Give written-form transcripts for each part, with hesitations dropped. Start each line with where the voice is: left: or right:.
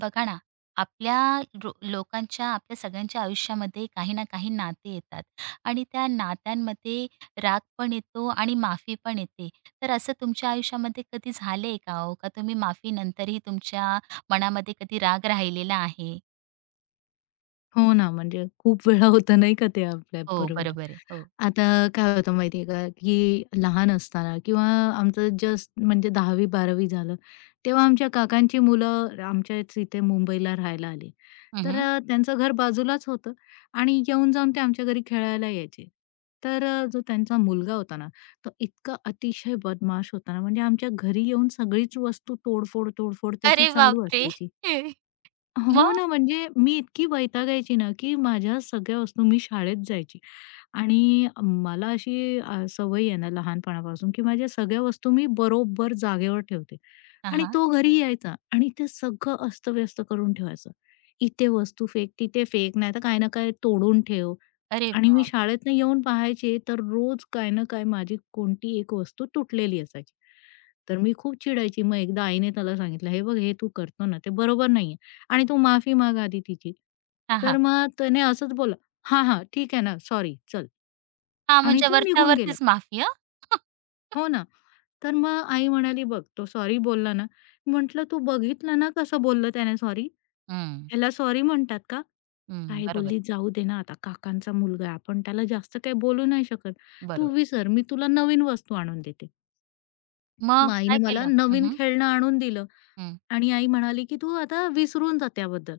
right: बघा ना, आपल्या आपल्या सगळ्यांच्या आयुष्यामध्ये काही ना काही नाते येतात आणि त्या नात्यांमध्ये राग पण येतो आणि माफी पण येते. तर असं तुमच्या आयुष्यामध्ये कधी झालंय का हो? का तुम्ही माफीनंतरही तुमच्या मनामध्ये कधी राग राहिलेला आहे?
left: हो ना, म्हणजे खूप वेळा होतं नाही का ते
right: हो,
left: आपल्याबरोबर.
right: बरोबर आहे. हो.
left: आता काय होतं माहितीये का, की लहान असताना किंवा आमचं जस्ट म्हणजे 10वी-12वी झालं, तेव्हा आमच्या काकांची मुलं आमच्याच इथे मुंबईला राहायला आली. तर
right: हं.
left: त्यांचं घर बाजूलाच होतं आणि येऊन-जाऊन ते आमच्या घरी खेळायला यायचे. तर जो त्यांचा मुलगा होता ना, तो इतका अतिशय बदमाश होता ना, म्हणजे आमच्या घरी येऊन सगळीच वस्तू तोडफोड, तोडफोड त्याची
right: अरे
left: चालू
right: बापरे!
left: असायची. हो
right: मग?
left: ना, म्हणजे मी इतकी वैतागायची ना, की माझ्या सगळ्या वस्तू मी शाळेत जायची आणि मला अशी सवय आहे ना लहानपणापासून, की माझ्या सगळ्या वस्तू मी बरोबर जागेवर ठेवते आणि
right: हां.
left: तो घरी यायचा आणि ते सगळं अस्तव्यस्त करून ठेवायचं. इथे वस्तू फेक, तिथे फेक, नाहीतर काय ना काय तोडून ठेव.
right: अरे
left: आणि मी
right: बाप!
left: शाळेतनं येऊन पाहायचे, तर रोज काय ना काय माझी कोणती एक वस्तू तुटलेली असायची. तर मी खूप चिडायची. मग एकदा आईने त्याला सांगितलं, "हे बघ, हे तू करतो ना, ते बरोबर नाहीये आणि तू माफी माग आधी तिची."
right: हां, हां.
left: तर मग त्याने असंच बोला हा हां, ठीक आहे ना, सॉरी, चल."
right: हां,
left: आणि
right: म्हणजे
left: तो निघून गेला.
right: वरच्यावरतीच माफी हं.
left: हो ना. तर मग आई म्हणाली, "बघ, तो सॉरी बोलला ना." म्हटलं, "तू बघितलं ना, कसं बोललं त्याने सॉरी?
right: हं,
left: ह्याला सॉरी म्हणतात का?"
right: हं.
left: आई
right: बरोबर,
left: बोलली, "जाऊ दे ना, आता काकांचा मुलगा आहे, आपण त्याला जास्त काही बोलू नाही शकत. तू
right: बरोबर.
left: विसर, मी तुला नवीन वस्तू आणून देते."
right: मग
left: मग आईने
right: काय
left: मला
right: केलं? हं,
left: नवीन
right: हं.
left: खेळणं आणून दिलं आणि आई म्हणाली, की "तू आता विसरून जा त्याबद्दल."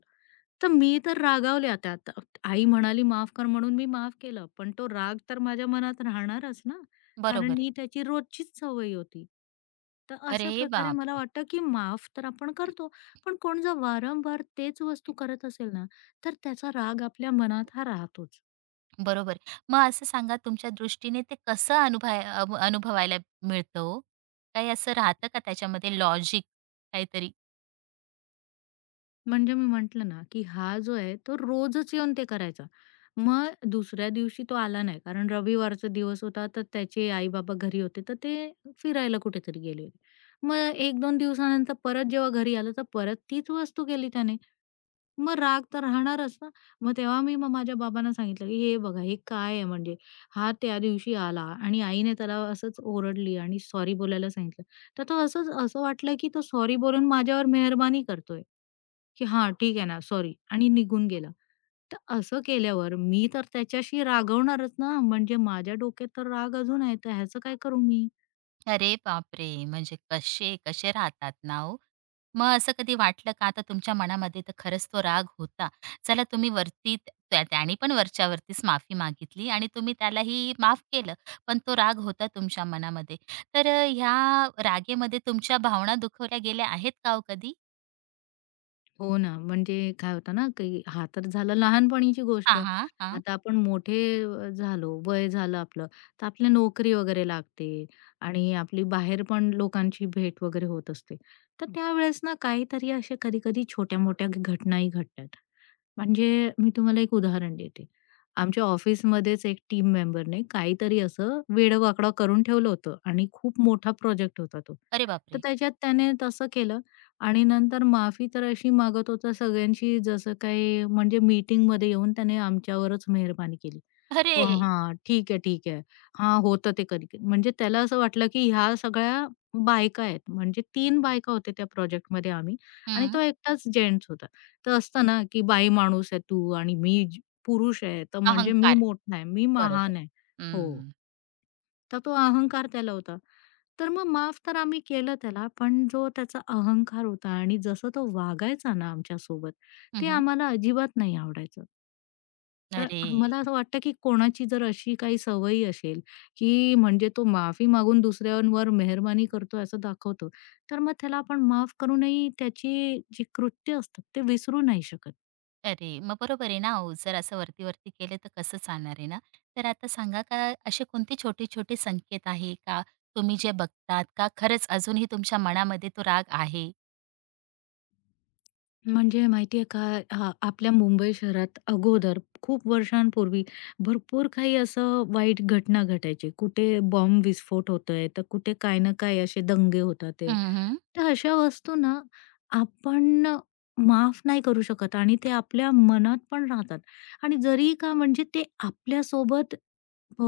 left: तर मी तर रागावले आता. आई म्हणाली, "माफ कर," म्हणून मी माफ केलं. पण तो राग तर माझ्या मनात राहणारच ना,
right: बरोबर
left: कारण
right: आहे.
left: ही त्याची रोजचीच सवय होती. तर
right: अरे
left: अशा प्रकारे मला
right: बापरे!
left: वाटतं, की माफ तर आपण करतो, पण कोण जर वारंवार तेच वस्तू करत असेल ना, तर त्याचा राग आपल्या मनात हा राहतोच.
right: बरोबर. मग असं सांगा तुमच्या दृष्टीने ते कसं अनुभवायला मिळतं ओ? काही असं राहतं का त्याच्यामध्ये लॉजिक काहीतरी?
left: म्हणजे मी म्हटलं ना, की हा जो आहे तो रोजच येऊन ते करायचा. मग दुसऱ्या दिवशी तो आला नाही कारण रविवारचा दिवस होता, तर त्याचे आई-बाबा घरी होते, तर ते फिरायला कुठेतरी गेले होते. मग 1-2 दिवसानंतर परत जेव्हा घरी आलं, तर परत तीच वस्तू केली त्याने. मग राग तर राहणारच ना. मग तेव्हा मी माझ्या बाबांना सांगितलं, की "हे बघा हे काय आहे म्हणजे? हा त्या दिवशी आला आणि आईने त्याला असंच ओरडली आणि सॉरी बोलायला सांगितलं. तर तो असंच असं वाटलं, की तो सॉरी बोलून माझ्यावर मेहरबानी करतोय, की हां, ठीक आहे ना, सॉरी." आणि निघून गेला. तर असं केल्यावर मी तर त्याच्याशी रागवणारच ना. म्हणजे माझ्या डोक्यात तर राग अजून आहे. तर ह्याचं काय करू मी?
right: अरे बापरे! म्हणजे कसे कसे राहतात ना ओ? मग असं कधी वाटलं का आता तुमच्या मनामध्ये तर खरंच तो राग होता. चला तुम्ही वरती त्याने पण वरच्यावरतीच माफी मागितली आणि तुम्ही त्यालाही माफ केलं. पण तो राग होता तुमच्या मनामध्ये. तर ह्या रागेमध्ये तुमच्या भावना दुखवल्या गेल्या आहेत का हो कधी?
left: हो ना, म्हणजे काय होतं ना, की हा तर झाला लहानपणीची
right: हां,
left: गोष्ट.
right: हां, हां.
left: आता आपण मोठे झालो, वय झालं आपलं, तर आपल्या नोकरी वगैरे लागते आणि आपली बाहेर पण लोकांची भेट वगैरे होत असते. तर हं. त्यावेळेस ना काहीतरी अशा कधी-कधी छोट्या-मोठ्या घटनाही घडतात. म्हणजे मी तुम्हाला एक उदाहरण देते. आमच्या ऑफिसमध्येच एक टीम मेंबरने काहीतरी असं वेडं करून ठेवलं होतं आणि खूप मोठा प्रोजेक्ट होता तो.
right: अरे
left: तर
right: बापरे!
left: त्याच्यात त्याने तसं केलं आणि नंतर माफी तर अशी मागत होता सगळ्यांची जसं काही म्हणजे मीटिंगमध्ये येऊन त्याने आमच्यावरच मेहरबानी केली. "ओ
right: अरे!
left: हां, ठीक आहे, ठीक आहे. हां, होतं ते कधी-कधी." म्हणजे त्याला असं वाटलं की ह्या सगळ्या बायका आहेत. म्हणजे 3 बायका होत्या त्या प्रोजेक्टमध्ये आम्ही आणि
right: हं.
left: तो एकटाच जेंट्स होता. तर असतं ना की "बाई माणूस आहे तू आणि मी ज पुरुष आहे, तर म्हणजे मी
right: अहंकार.
left: मोठा आहे, मी
right: बरोबर.
left: महान आहे." हो.
right: हं.
left: तर तो अहंकार त्याला होता. तर मग माफ तर आम्ही केलं त्याला, पण जो त्याचा अहंकार होता आणि जसं तो वागायचा ना आमच्या सोबत,
right: हं,
left: ते
right: हं.
left: आम्हाला अजिबात नाही आवडायचं. तर
right: अरे!
left: मला असं वाटतं, की कोणाची जर अशी काही सवयी असेल, की म्हणजे तो माफी मागून दुसऱ्यांवर मेहरबानी करतो असं दाखवतो, तर मग त्याला आपण माफ करूनही त्याची जी कृत्य असतात ते विसरू नाही शकत.
right: अरे! मग बरोबर आहे ना ओ, जर असं वरती-वरती केलं तर कसं चालणार आहे ना? तर आता सांगा का असे कोणते छोटे-छोटे संकेत आहे का? तुम्ही जे बघतात का खरंच अजूनही तुमच्या मनामध्ये तो राग आहे?
left: म्हणजे माहिती आहे का, हां, आपल्या मुंबई शहरात अगोदर खूप वर्षांपूर्वी भरपूर काही असं वाईट घटना घटायची. कुठे बॉम्ब विस्फोट होतोय, तर कुठे काय ना काय असे दंगे होतात आहे.
right: हं, हं.
left: तर अशा वस्तू ना आपण माफ नाही करू शकत आणि ते आपल्या मनात पण राहतात आणि जरी का म्हणजे ते आपल्यासोबत अ,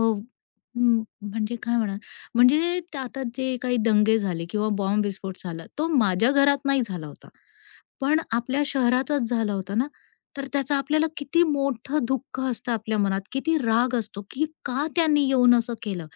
left: म्हणजे काय म्हणा म्हणजे ते आता जे काही दंगे झाले किंवा बॉम्ब विस्फोट झाला तो माझ्या घरात नाही झाला होता. पण आपल्या शहरातच झाला होता ना, तर त्याचं आपल्याला किती मोठं दुःख असतं आपल्या मनात, किती राग असतो, की का त्यांनी येऊन असं केलं?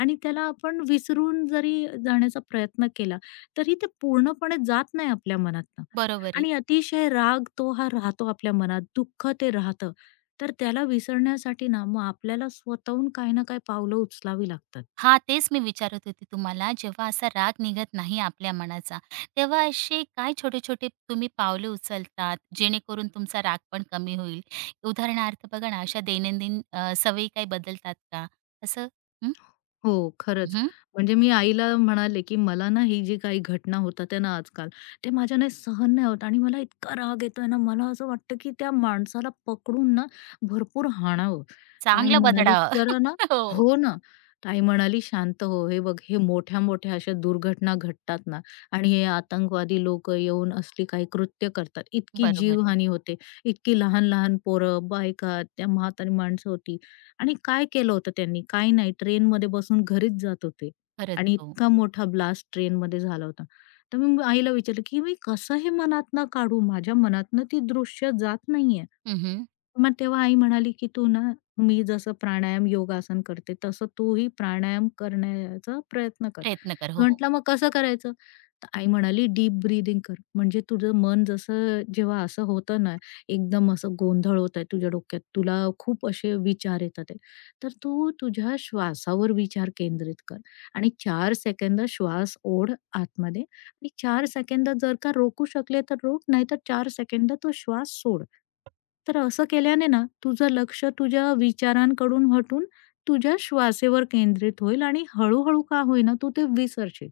left: आणि त्याला आपण विसरून जरी जाण्याचा प्रयत्न केला, तरी ते पूर्णपणे जात नाही आपल्या मनातनं
right: बरोबर आहे.
left: आणि अतिशय राग तो हा राहतो आपल्या मनात, दुःख ते राहतं. तर त्याला विसरण्यासाठी ना, मग आपल्याला स्वतःहून काही ना काही पावलं उचलावी लागतात.
right: हा, तेच मी विचारत होती तुम्हाला. जेव्हा असा राग निघत नाही आपल्या मनाचा, तेव्हा असे काय छोटे-छोटे तुम्ही पावले उचलतात, जेणेकरून तुमचा राग पण कमी होईल? उदाहरणार्थ बघा ना, अशा दैनंदिन सवयी काही बदलतात का? असं हं,
left: हो, खरंच.
right: हं.
left: म्हणजे मी आईला म्हणाले, की "मला ना ही जी काही घटना होतात आहे ना आजकाल, ते माझ्याने सहन नाही होत आणि मला इतका राग येतोय ना, मला असं वाटतं, की त्या माणसाला पकडून ना भरपूर हाणावं." तर आई
right: चांगलं
left: म्हणाली,
right: बदलावं.
left: "जरा ना."
right: हो,
left: हो ना. तर आई म्हणाली, "शांत हो. हे बघ, हे मोठ्या-मोठ्या अशा दुर्घटना घडतात ना आणि हे आतंकवादी लोकं येऊन असली काही कृत्य करतात. इतकी
right: बरोबर आहे.
left: जीवहानी होते. इतकी लहान-लहान पोरं, बायका, त्या म्हातारी माणसं होती. आणि काय केलं होतं त्यांनी? काय नाही, ट्रेनमध्ये बसून घरीच जात होते
right: खरंच
left: आणि
right: हो.
left: इतका मोठा ब्लास्ट ट्रेनमध्ये झाला होता. तर मी आईला विचारलं, की "मी कसं हे मनातनं काढू? माझ्या मनातनं ती दृश्य जात नाहीये."
right: हं,
left: मग तेव्हा आई म्हणाली, की "तू ना, मी जसं प्राणायाम, योगासन करते तसं तूही प्राणायाम करण्याचा प्रयत्न कर."
right: प्रयत्न कर. हो, हो.
left: म्हटलं, "मग कसं करायचं?" तर आई म्हणाली, "डीप ब्रीथिंग कर. म्हणजे तुझं मन जसं जेव्हा असं होतं ना, एकदम असं गोंधळ होत आहे तुझ्या डोक्यात, तुला खूप असे विचार येतात आहे, तर तू तुझ्या श्वासावर विचार केंद्रित कर आणि 4 सेकंद श्वास ओढ आतमध्ये आणि 4 सेकंद जर का रोकू शकले तर रोक, नाहीतर 4 सेकंद तो श्वास सोड." तर असं केल्याने ना, तुझं लक्ष तुझ्या विचारांकडून हटून तुझ्या श्वासेवर केंद्रित होईल आणि हळू-हळू का होईना तू ते विसरशील.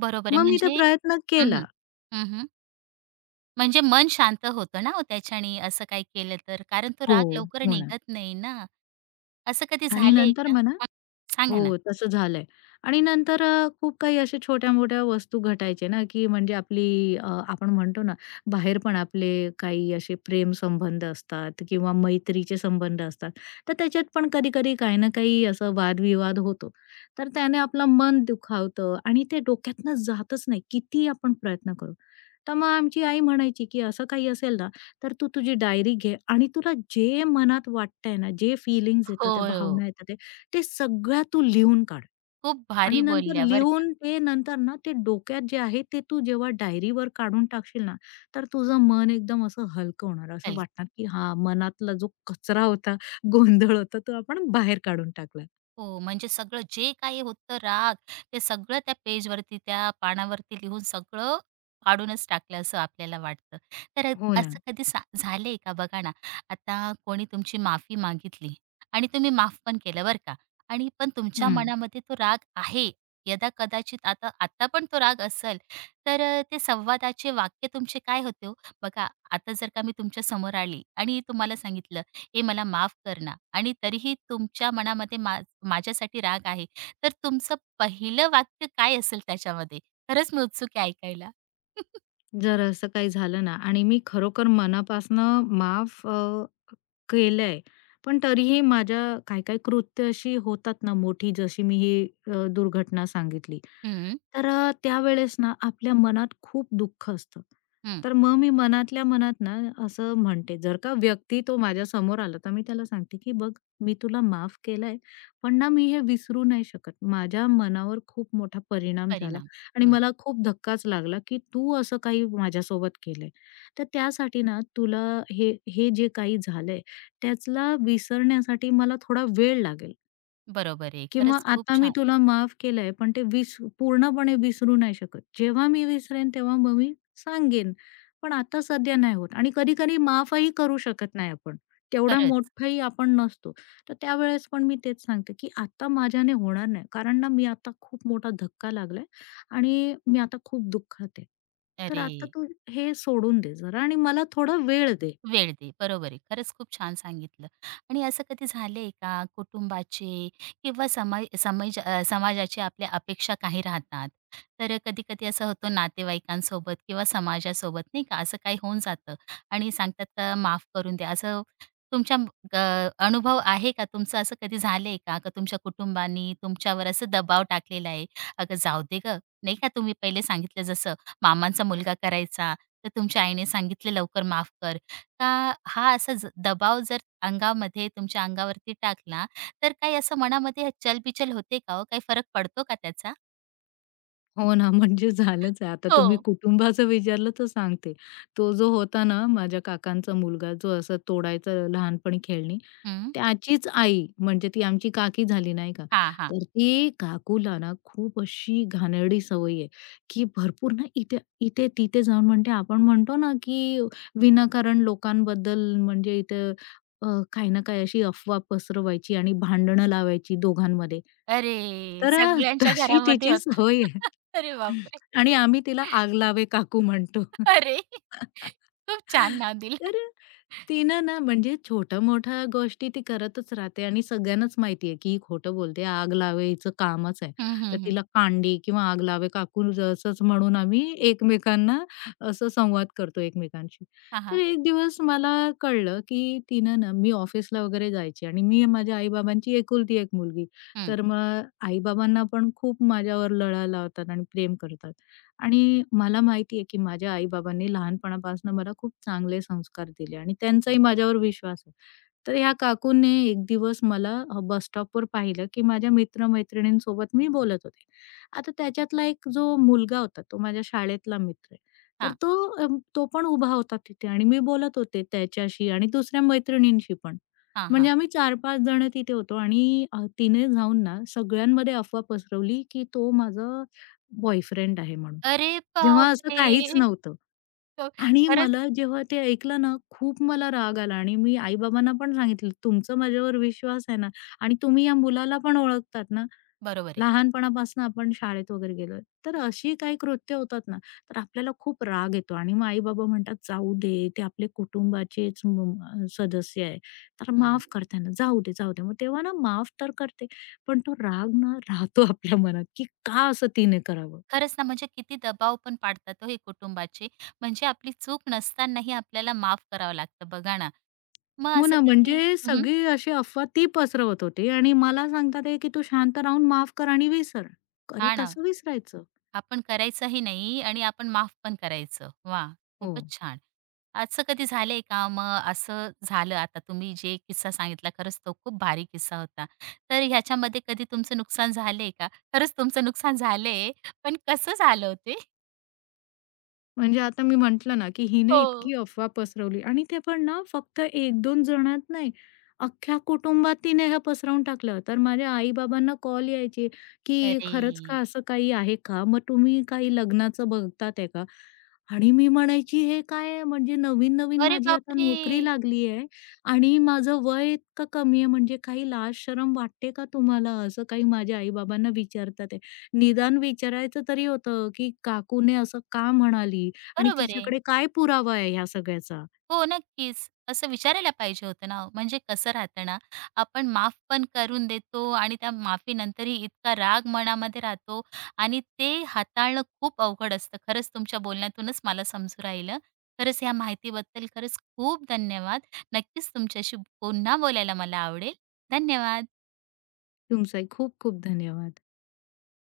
right: बरोबर आहे.
left: मग मी ते
right: म्हणजे
left: प्रयत्न
right: हं,
left: केला.
right: हं. म्हणजे मन शांत होतं ना हो त्याच्याने असं काही केलं तर, कारण तो
left: हो,
right: राग लवकर
left: हो ना.
right: निघत नाही ना. असं कधी
left: आणि
right: झालंय
left: नंतर
right: का?
left: म्हणा.
right: मग सांगा ना?
left: हो, तसं झालंय. आणि नंतर खूप काही अशा छोट्या-मोठ्या वस्तू घटायचे ना, की म्हणजे आपली आपण म्हणतो ना, बाहेर पण आपले काही असे प्रेम संबंध असतात किंवा मैत्रीचे संबंध असतात. तर त्याच्यात पण कधी-कधी काही ना काही असं वादविवाद होतो. तर त्याने आपलं मन दुखावतं आणि ते डोक्यातनं जातच नाही. कितीही आपण प्रयत्न करू. तर मग आमची आई म्हणायची, की "असं काही असेल ना, तर तू तुझी डायरी घे आणि तुला जे मनात वाटतंय ना, जे फीलिंग्ज
right: हो,
left: येतात, त्या
right: हो.
left: भावना येतात आहे, ते सगळ्या तू लिहून काढ.
right: खूप
left: आणि
right: भारी
left: नंतर
right: बोलल्या बरं का.
left: लिहून ते नंतर ना, ते डोक्यात जे आहे, ते तू जेव्हा डायरीवर काढून टाकशील ना, तर तुझं मन एकदम असं हलकं होणार. असं
right: कल
left: वाटणार, की हां, मनातला जो कचरा होता, गोंधळ होता, तो आपण बाहेर काढून टाकला."
right: हो, म्हणजे सगळं जे काही होतं राग, ते सगळं त्या पेजवरती, त्या पानावरती लिहून सगळं काढूनच टाकलं असं आपल्याला वाटतं. तर
left: हो ना.
right: असं कधी झालंय का? बघा ना, आता कोणी तुमची माफी मागितली आणि तुम्ही माफ पण केलं बरं का आणि पण तुमच्या
left: हं.
right: मनामध्ये तो राग आहे. यदा-कदाचित आता आता पण तो राग असेल, तर ते संवादाचे वाक्य तुमचे काय होते हो? बघा, आता जर का मी तुमच्या समोर आली आणि तुम्हाला सांगितलं, हे मला माफ कर ना आणि तरीही तुमच्या मनामध्ये माझ्यासाठी राग आहे. तर तुमचं पहिलं वाक्य काय असेल त्याच्यामध्ये? खरंच मी उत्सुक आहे ऐकायला.
left: जर असं काही झालं ना आणि मी खरोखर मनापासनं माफ केलंय. पण तरीही माझ्या काही-काही कृत्य अशी होतात ना मोठी, जशी मी ही दुर्घटना सांगितली.
right: हं,
left: तर त्यावेळेस ना आपल्या मनात खूप दुःख असतं.
right: हं.
left: तर मग मी मनातल्या मनात ना असं म्हणते, जर का व्यक्ती तो माझ्या समोर आला तर मी त्याला सांगते, की "बघ, मी तुला माफ केलंय, पण ना मी हे विसरू नाही शकत. माझ्या मनावर खूप मोठा परिणाम झाला
right: परिणाम.
left: आणि
right: हं.
left: मला खूप धक्काच लागला, की तू असं काही माझ्यासोबत केलंय. तर त्यासाठी ना तुला हे हे जे काही झालंय त्याला विसरण्यासाठी मला थोडा वेळ लागेल
right: बरोबर आहे.
left: किंवा
right: खरंच खूप
left: आता मी
right: छान.
left: तुला माफ केलंय, पण ते पूर्णपणे विसरू नाही शकत. जेव्हा मी विसरेन तेव्हा मग मी सांगेन, पण आता सध्या नाही होत आणि कधी-कधी माफही करू शकत नाही आपण. तेवढा
right: खरंच.
left: मोठाही आपण नसतो. तर त्यावेळेस पण मी तेच सांगते, की आता माझ्याने होणार नाही. कारण ना मी आता खूप मोठा धक्का लागलाय आणि मी आता खूप दुःखात आहे. तर
right: अरे!
left: आता तू हे सोडून दे जरा आणि मला थोडा वेळ दे.
right: वेळ दे. बरोबर आहे. खरंच खूप छान सांगितलं. आणि असं कधी झालंय का कुटुंबाचे किंवा समाजाची आपल्या अपेक्षा काही राहतात. तर कधी-कधी असं होतं नातेवाईकांसोबत किंवा समाजासोबत नाही का, असं काही होऊन जातं आणि सांगतात का माफ करून द्या. असं तुमच्या अनुभव आहे का? तुमचं असं कधी झालंय का? का तुमच्या कुटुंबानी तुमच्यावर असं दबाव टाकलेला आहे? "अगं जाऊ दे गं." नाही का तुम्ही पहिले सांगितलं जसं मामांचा मुलगा करायचा, तर तुमच्या आईने सांगितलं लवकर माफ कर. का हा असा दबाव जर तुमच्या अंगावरती टाकला, तर काही असं मनामध्ये चलबिचल होते का हो? काही फरक पडतो का त्याचा?
left: हो ना, म्हणजे झालंच आहे. आता
right: हो.
left: तुम्ही कुटुंबाचं विचारलं तर सांगते. तो जो होता ना, माझ्या काकांचा मुलगा जो असं तोडायचा लहानपणी खेळणी,
right: हं.
left: त्याचीच आई म्हणजे ती आमची काकी झाली नाही का,
right: हां, हां.
left: तर ती काकूला ना खूप अशी घाणेरडी सवय आहे, की भरपूर ना इथे-तिथे जाऊन म्हणते, आपण म्हणतो ना, की विनाकारण लोकांबद्दल म्हणजे इथे अ, काही ना काही अशी अफवा पसरवायची आणि भांडणं लावायची दोघांमध्ये.
right: अरे!
left: तर
right: सगळ्यांच्या
left: तशी
right: घरामध्ये
left: तिची
right: होतं.
left: सवय आहे.
right: अरे बापरे!
left: आणि आम्ही तिला आगलावे काकू म्हणतो.
right: अरे! खूप छान नाव दिलं.
left: तर तिनं ना म्हणजे छोट्या-मोठ्या गोष्टी ती करतच राहते आणि सगळ्यांनाच माहिती आहे, की ही खोटं बोलते. आग लावे हिचं कामच आहे.
right: हं,
left: तर
right: हं, हं.
left: तिला कांडी किंवा आग लावे काकू असंच म्हणून आम्ही एकमेकांना असं संवाद करतो एकमेकांशी.
right: हां,
left: तर
right: हां.
left: एक दिवस मला कळलं, की तिनं ना, मी ऑफिसला वगैरे जायची आणि मी माझ्या आई एकुलती एक मुलगी.
right: हं.
left: तर मग आई-बाबांना पण खूप माझ्यावर लळा लावतात आणि प्रेम करतात. आणि मला माहिती आहे, की माझ्या आई-बाबांनी लहानपणापासून मला खूप चांगले संस्कार दिले आणि त्यांचाही माझ्यावर विश्वास आहे. तर ह्या काकूंनी एक दिवस मला बस स्टॉपवर पाहिलं, की माझ्या मित्र-मैत्रिणींसोबत मी बोलत होते. आता त्याच्यातला एक जो मुलगा होता, तो माझ्या शाळेतला मित्र आहे. तर
right: हां,
left: अ, तो पण उभा होता तिथे आणि मी बोलत होते त्याच्याशी आणि दुसऱ्या मैत्रिणींशी पण.
right: हां, हां.
left: म्हणजे आम्ही 4-5 जण तिथे होतो आणि तिने जाऊन ना सगळ्यांमध्ये अफवा पसरवली, की तो माझा बॉयफ्रेंड आहे म्हणून.
right: अरे
left: जेव्हा असं
right: बापरे!
left: काहीच नव्हतं.
right: ख
left: आणि
right: खरंच
left: मला जेव्हा ते ऐकलं ना, खूप मला राग आला आणि मी आई-बाबांना पण सांगितलं, "तुमचा माझ्यावर विश्वास आहे ना आणि तुम्ही या मुलाला पण ओळखतात ना,
right: बरोबर आहे.
left: लहानपणापासून आपण शाळेत वगैरे गेलोय. तर अशी काही कृत्य होतात ना, तर आपल्याला खूप राग येतो." आणि मग आई-बाबा म्हणतात, "जाऊ दे, ते आपले कुटुंबाचेच सदस्य आहे, तर
right: हं.
left: माफ कर, जाऊ दे, जाऊ दे." मग तेव्हा ना माफ तर करते, पण तो राग ना राहतो आपल्या मनात, की का असं तिने करावं?
right: खरंच ना, म्हणजे किती दबाव पण पाडतात हो हे कुटुंबाचे. म्हणजे आपली चूक नसतानाही आपल्याला माफ करावं लागतं बघा ना. मग
left: हो
right: असं
left: ना,
right: कधी
left: म्हणजे
right: हं,
left: सगळी अशी अफवा ती पसरवत होती आणि मला सांगतात आहे, की "तू शांत राहून माफ कर आणि विसर." अरे,
right: हां ना.
left: कसं विसरायचं?
right: आपण करायचंही नाही आणि आपण माफ पण करायचं. वा,
left: हो.
right: खूपच छान. असं कधी झालंय का? मग असं झालं आता तुम्ही जे किस्सा सांगितला खरंच तो खूप भारी किस्सा होता. तर ह्याच्यामध्ये कधी तुमचं नुकसान झालंय का? खरंच तुमचं नुकसान झालंय, पण कसं झालं हो
left: म्हणजे आता मी म्हटलं ना, की हिने
right: हो.
left: इतकी अफवा पसरवली आणि ते पण ना फक्त एक 2 जणात नाही, अख्ख्या कुटुंबात तिने हे पसरवून टाकलं. तर माझ्या आई-बाबांना कॉल यायचे, की
right: अरे!
left: "खरंच का असं काही आहे का? मग तुम्ही काही लग्नाचं बघतात आहे का?" आणि मी म्हणायची, "हे काय आहे? म्हणजे नवीन-नवीन
right: अरे
left: माझी आता
right: बापरे!
left: नोकरी लागली आहे आणि माझं वय इतकं कमी आहे, म्हणजे काही लाज शरम वाटते का तुम्हाला?" असं काही माझ्या आई-बाबांना विचारतात आहे. निदान विचारायचं तरी होतं, की "काकूने असं का म्हणाली?" आणि
right: बरोबर आहे.
left: तिच्याकडे काय पुरावा आहे ह्या सगळ्याचा?
right: हो, नक्कीच. असं विचारायला पाहिजे होतं ना ओ. म्हणजे कसं राहतं ना, आपण माफ पण करून देतो आणि त्या माफीनंतरही इतका राग मनामध्ये राहतो आणि ते हाताळणं खूप अवघड असतं. खरंच तुमच्या बोलण्यातूनच मला समजू राहिलं. खरंच या माहितीबद्दल खरंच खूप धन्यवाद. नक्कीच तुमच्याशी पुन्हा बोलायला मला आवडेल. धन्यवाद.
left: तुमचाही खूप खूप धन्यवाद.